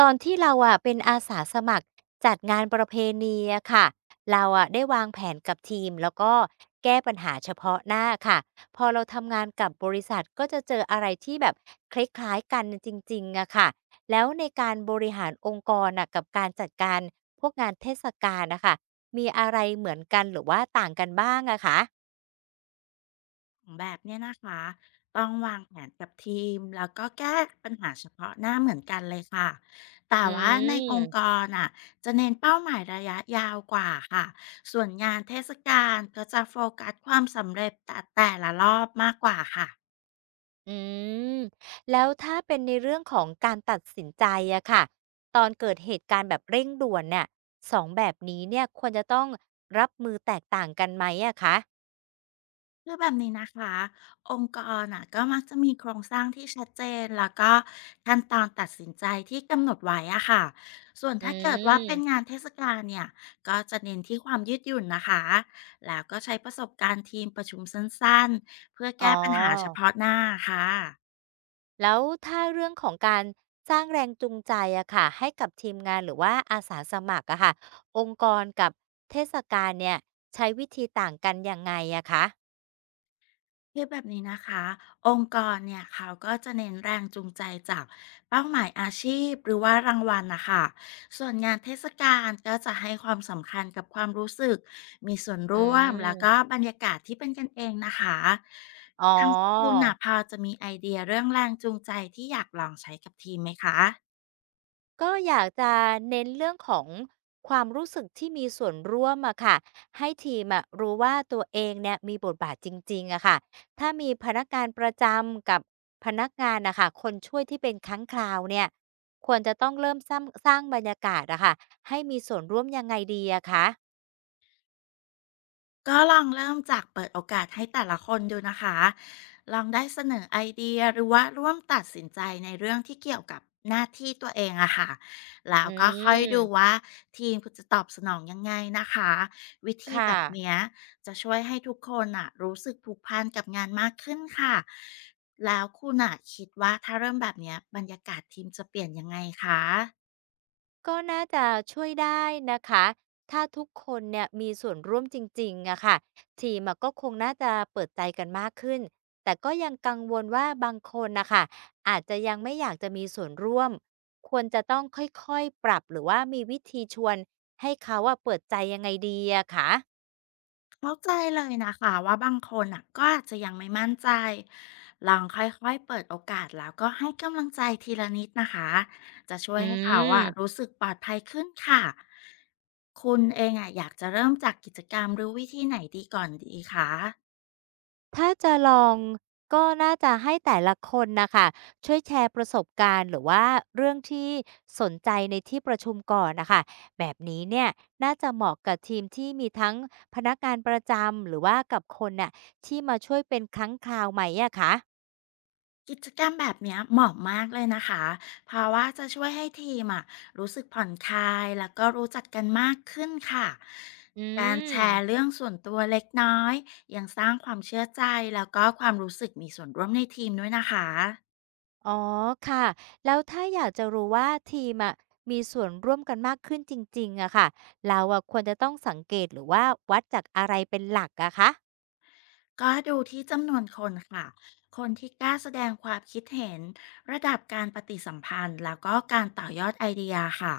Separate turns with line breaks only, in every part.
ตอนที่เราอะเป็นอาสาสมัครจัดงานประเพณีอะค่ะเราอะได้วางแผนกับทีมแล้วก็แก้ปัญหาเฉพาะหน้าค่ะพอเราทำงานกับบริษัทก็จะเจออะไรที่แบบคล้ายๆกันจริงๆอะค่ะแล้วในการบริหารองค์กรน่ะกับการจัดการพวกงานเทศกาลนะคะมีอะไรเหมือนกันหรือว่าต่างกันบ้างอะคะ
แบบเนี้ยนะคะต้องวางแผนกับทีมแล้วก็แก้ปัญหาเฉพาะหน้าเหมือนกันเลยค่ะแต่
อื
ว่าในองค์ก
ม
รอ่ะจะเน้นเป้าหมายระยะยาวกว่าค่ะส่วนงานเทศกาลก็จะโฟกัสความสำเร็จแต่ละรอบมากกว่าค่ะ
อืมแล้วถ้าเป็นในเรื่องของการตัดสินใจอะค่ะตอนเกิดเหตุการณ์แบบเร่งด่วนเนี่ยสองแบบนี้เนี่ยควรจะต้องรับมือแตกต่างกันไหมอะคะ
คือแบบนี้นะคะองค์กรน่ะก็มักจะมีโครงสร้างที่ชัดเจนแล้วก็ขั้นตอนตัดสินใจที่กำหนดไว้อะค่ะส่วน
อื
ถ้าเกิดว่าเป็นงา
ม
นเทศกาลเนี่ยก็จะเน้นที่ความยืดหยุ่นนะคะแล้วก็ใช้ประสบการณ์ทีมประชุมสั้นๆเพื่อ
อ๋
แก้ปัญหาเฉ
อ
พาะหน้าค่ะ
แล้วถ้าเรื่องของการสร้างแรงจูงใจอะค่ะให้กับทีมงานหรือว่าอาสาสมัครอะค่ะองค์กรกับเทศกาลเนี่ยใช้วิธีต่างกันยังไงอะคะ
คือแบบนี้นะคะองค์กรเนี่ยเขาก็จะเน้นแรงจูงใจจากเป้าหมายอาชีพหรือว่ารางวัลนะคะส่วนงานเทศกาลก็จะให้ความสำคัญกับความรู้สึกมีส่วน
อื
ร่วมแล้วก็
ม
บรรยากาศที่เป็นกันเองนะคะ
อ๋อ
ทางคุณนะพอจะมีไอเดียเรื่องแรงจูงใจที่อยากลองใช้กับทีมไหมคะ
ก็อยากจะเน้นเรื่องของความรู้สึกที่มีส่วนร่วมอะค่ะให้ทีมอะรู้ว่าตัวเองเนี่ยมีบทบาทจริงๆอะค่ะถ้ามีพนักงานประจำกับพนักงานนะคะคนช่วยที่เป็นครั้งคราวเนี่ยควรจะต้องเริ่มสร้างบรรยากาศอะค่ะให้มีส่วนร่วมยังไงดีอะคะ
ก็ลองเริ่มจากเปิดโอกาสให้แต่ละคนดูนะคะ ลองได้เสนอไอเดียหรือว่าร่วมตัดสินใจในเรื่องที่เกี่ยวกับหน้าที่ตัวเองอะค่ะแล้ว
อื
ก็ค่อยดูว่า
ม
ทีมคุณจะตอบสนองยังไงนะคะวิธี
ค
แบบเนี้
่ะ
ยจะช่วยให้ทุกคนอะรู้สึกผูกพันกับงานมากขึ้นค่ะแล้วคุณอะคิดว่าถ้าเริ่มแบบเนี้ยบรรยากาศทีมจะเปลี่ยนยังไงคะ
ก็น่าจะช่วยได้นะคะถ้าทุกคนเนี่ยมีส่วนร่วมจริงๆอะค่ะทีมอะก็คงน่าจะเปิดใจกันมากขึ้น แต่ก็ยังกังวลว่าบางคนนะคะอาจจะยังไม่อยากจะมีส่วนร่วม ควรจะต้องค่อยๆปรับหรือว่ามีวิธีชวนให้เขาอะเปิดใจยังไงดีอะคะ
เข้าใจเลยนะคะว่าบางคนอ่ะก็อาจจะยังไม่มั่นใจลองค่อยๆเปิดโอกาสแล้วก็ให้กำลังใจทีละนิดนะคะจะช่วย
อื
ให้เขา
ม
อ่ะรู้สึกปลอดภัยขึ้นค่ะคุณเองอ่ะอยากจะเริ่มจากกิจกรรมหรือวิธีไหนดีก่อนดีคะ
ถ้าจะลองก็น่าจะให้แต่ละคนนะค่ะช่วยแชร์ประสบการณ์หรือว่าเรื่องที่สนใจในที่ประชุมก่อนนะคะแบบนี้เนี่ยน่าจะเหมาะกับทีมที่มีทั้งพนักงานประจำหรือว่ากับคนน่ะที่มาช่วยเป็นครั้งคราวไหมอะคะ
กิจกรรมแบบเนี้ยเหมาะมากเลยนะคะ เพราะว่าจะช่วยให้ทีมอะรู้สึกผ่อนคลายแล้วก็รู้จักกันมากขึ้นค่ะ
อื
การแช
ม
ร์เรื่องส่วนตัวเล็กน้อยยังสร้างความเชื่อใจแล้วก็ความรู้สึกมีส่วนร่วมในทีมด้วยนะคะ
อ๋อค่ะแล้วถ้าอยากจะรู้ว่าทีมอะมีส่วนร่วมกันมากขึ้นจริงๆอะค่ะเราอะควรจะต้องสังเกตหรือว่าวัดจากอะไรเป็นหลักอะคะ
ก็ดูที่จำนวนคนค่ะ คนที่กล้าแสดงความคิดเห็นระดับการปฏิสัมพันธ์แล้วก็การต่อยอดไอเดียค่ะ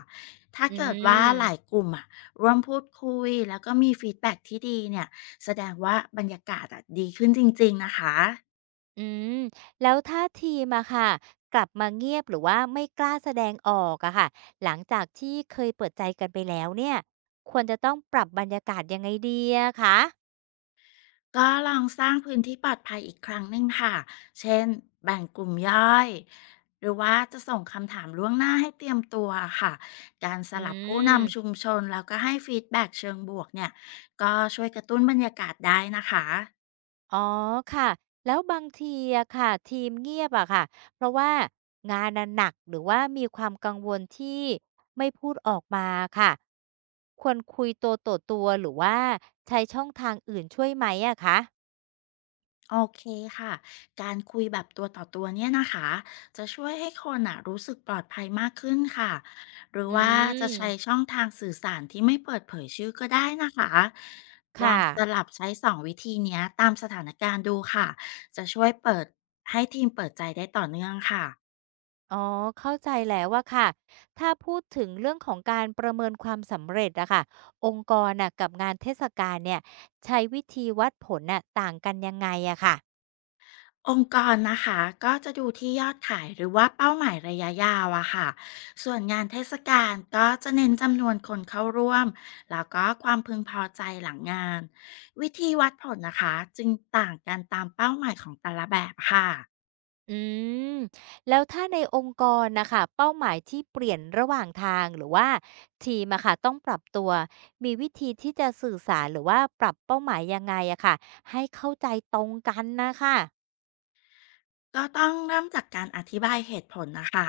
ถ้า
อื
เกิดว่าหลาย
ม
กลุ่มอ่ะร่วมพูดคุยแล้วก็มีฟีดแบ็กที่ดีเนี่ยแสดงว่าบรรยากาศอะดีขึ้นจริงๆนะคะ
อืมแล้วถ้าทีมอะค่ะกลับมาเงียบหรือว่าไม่กล้าแสดงออกอะค่ะหลังจากที่เคยเปิดใจกันไปแล้วเนี่ยควรจะต้องปรับบรรยากาศยังไงดีอะคะ
ก็ลองสร้างพื้นที่ปลอดภัยอีกครั้งหนึ่งค่ะ เช่นแบ่งกลุ่มย่อย หรือว่าจะส่งคำถามล่วงหน้าให้เตรียมตัวค่ะ การส
อื
ลับผู้
ม
นำชุมชนแล้วก็ให้ฟีดแบ็กเชิงบวกเนี่ย ก็ช่วยกระตุ้นบรรยากาศได้นะคะ
อ๋อค่ะแล้วบางทีอะค่ะทีมเงียบอะค่ะเพราะว่างานน่ะหนักหรือว่ามีความกังวลที่ไม่พูดออกมาค่ะควรคุยตัวต่อตัวหรือว่าใช้ช่องทางอื่นช่วยไหมอะคะ
โอเคค่ะ การคุยแบบตัวต่อตัวเนี่ยนะคะ จะช่วยให้คนอ่ะรู้สึกปลอดภัยมากขึ้นค่ะ หรือ
อื
ว่าจะใช้
ม
ช่องทางสื่อสารที่ไม่เปิดเผยชื่อก็ได้นะคะ ลอ
ค่ะ
งสลับใช้สองวิธีเนี้ยตามสถานการณ์ดูค่ะ จะช่วยเปิดให้ทีมเปิดใจได้ต่อเนื่องค่ะ
อ๋อเข้าใจแล้วว่าค่ะถ้าพูดถึงเรื่องของการประเมินความสำเร็จอะค่ะองค์กรน่ะกับงานเทศกาลเนี่ยใช้วิธีวัดผลน่ะต่างกันยังไงอะค่ะ
องค์กรนะคะก็จะดูที่ยอดขายหรือว่าเป้าหมายระยะยาวอะค่ะส่วนงานเทศกาลก็จะเน้นจำนวนคนเข้าร่วมแล้วก็ความพึงพอใจหลังงานวิธีวัดผลนะคะจึงต่างกันตามเป้าหมายของแต่ละแบบค่ะ
อืมแล้วถ้าในองค์กรนะคะเป้าหมายที่เปลี่ยนระหว่างทางหรือว่าทีมอะค่ะต้องปรับตัวมีวิธีที่จะสื่อสารหรือว่าปรับเป้าหมายยังไงอะค่ะให้เข้าใจตรงกันนะคะ
ก็ต้องเริ่มจากการอธิบายเหตุผลนะคะ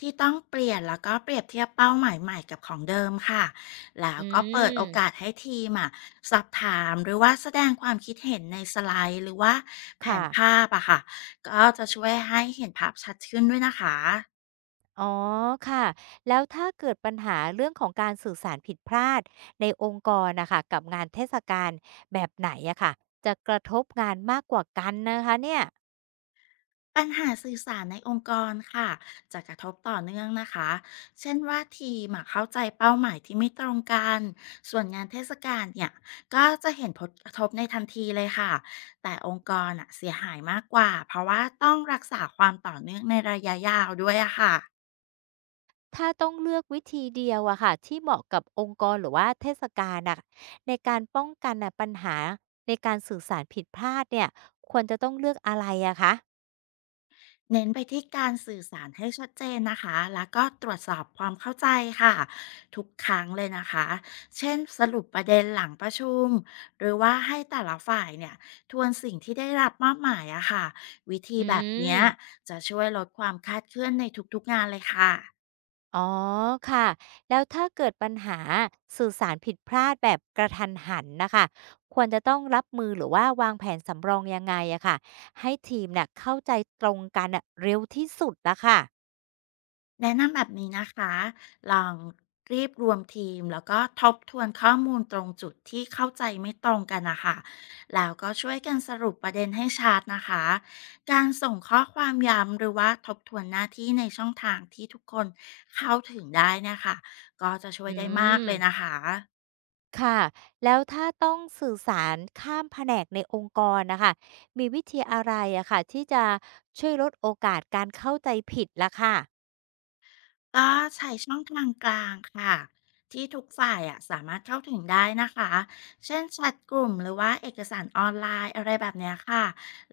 ที่ต้องเปลี่ยนแล้วก็เปรียบเทียบเป้าหมายใหม่กับของเดิมค่ะแล้ว
อื
ก็เปิดโอกาส
ม
ให้ทีมอะสอบถามหรือว่าแสดงความคิดเห็นในสไลด์หรือว่าแผน
ค่ะ
ภาพอะค่ะก็จะช่วยให้เห็นภาพชัดขึ้นด้วยนะคะ
อ๋อค่ะแล้วถ้าเกิดปัญหาเรื่องของการสื่อสารผิดพลาดในองค์กรนะคะกับงานเทศกาลแบบไหนอะค่ะจะกระทบงานมากกว่ากันนะคะเนี่ย
ปัญหาสื่อสารในองค์กรค่ะจะกระทบต่อเนื่องนะคะเช่นว่าทีมอะเข้าใจเป้าหมายที่ไม่ตรงกันส่วนงานเทศกาลเนี่ยก็จะเห็นผลกระทบในทันทีเลยค่ะแต่องค์กรอะเสียหายมากกว่าเพราะว่าต้องรักษาความต่อเนื่องในระยะยาวด้วยอะค่ะ
ถ้าต้องเลือกวิธีเดียวอะค่ะที่เหมาะกับองค์กรหรือว่าเทศกาลอะในการป้องกันอะปัญหาในการสื่อสารผิดพลาดเนี่ยควรจะต้องเลือกอะไรอะคะ
เน้นไปที่การสื่อสารให้ชัดเจนนะคะ แล้วก็ตรวจสอบความเข้าใจค่ะทุกครั้งเลยนะคะ เช่นสรุปประเด็นหลังประชุม หรือว่าให้แต่ละฝ่ายเนี่ยทวนสิ่งที่ได้รับมอบหมายอะค่ะวิธี
อื
แบบเนี้ย
ม
จะช่วยลดความคลาดเคลื่อนในทุกๆงานเลยค่ะ
อ๋อค่ะแล้วถ้าเกิดปัญหาสื่อสารผิดพลาดแบบกระทันหันนะคะควรจะต้องรับมือหรือว่าวางแผนสำรองยังไงอะค่ะให้ทีมเน่ยเข้าใจตรงกันอะเร็วที่สุดอะค่ะ
แนะนำแบบนี้นะคะลองรีบรวมทีมแล้วก็ทบทวนข้อมูลตรงจุดที่เข้าใจไม่ตรงกันนะคะ แล้วก็ช่วยกันสรุปประเด็นให้ชัดนะคะ การส่งข้อความย้ำหรือว่าทบทวนหน้าที่ในช่องทางที่ทุกคนเข้าถึงได้นะคะ ก็จะช่ว
อื
ยได้มาก
ม
เลยนะคะ
ค่ะแล้วถ้าต้องสื่อสารข้ามแผนกในองค์กรนะคะมีวิธีอะไรอะค่ะที่จะช่วยลดโอกาสการเข้าใจผิดล่ะค่ะ
ก็ใช้ช่องทางกลางค่ะที่ทุกฝ่ายอะสามารถเข้าถึงได้นะคะเช่นแชทกลุ่มหรือว่าเอกสารออนไลน์อะไรแบบเนี้ยค่ะ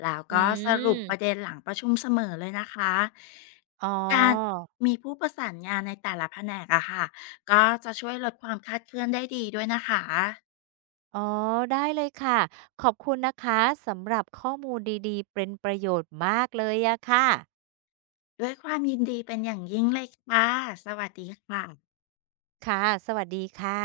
แล้ว
อื
ก็สรุปประ
ม
เด็นหลังประชุมเสมอเลยนะคะ
อ๋อ
การมีผู้ประสานงานในแต่ละแผนกอะค่ะก็จะช่วยลดความคลาดเคลื่อนได้ดีด้วยนะคะ
อ๋อได้เลยค่ะขอบคุณนะคะสำหรับข้อมูลดีๆเป็นประโยชน์มากเลยอะค่ะ
ด้วยความยินดีเป็นอย่างยิ่งเลยค่ะสวัสดีค่ะ
ค่ะสวัสดีค่ะ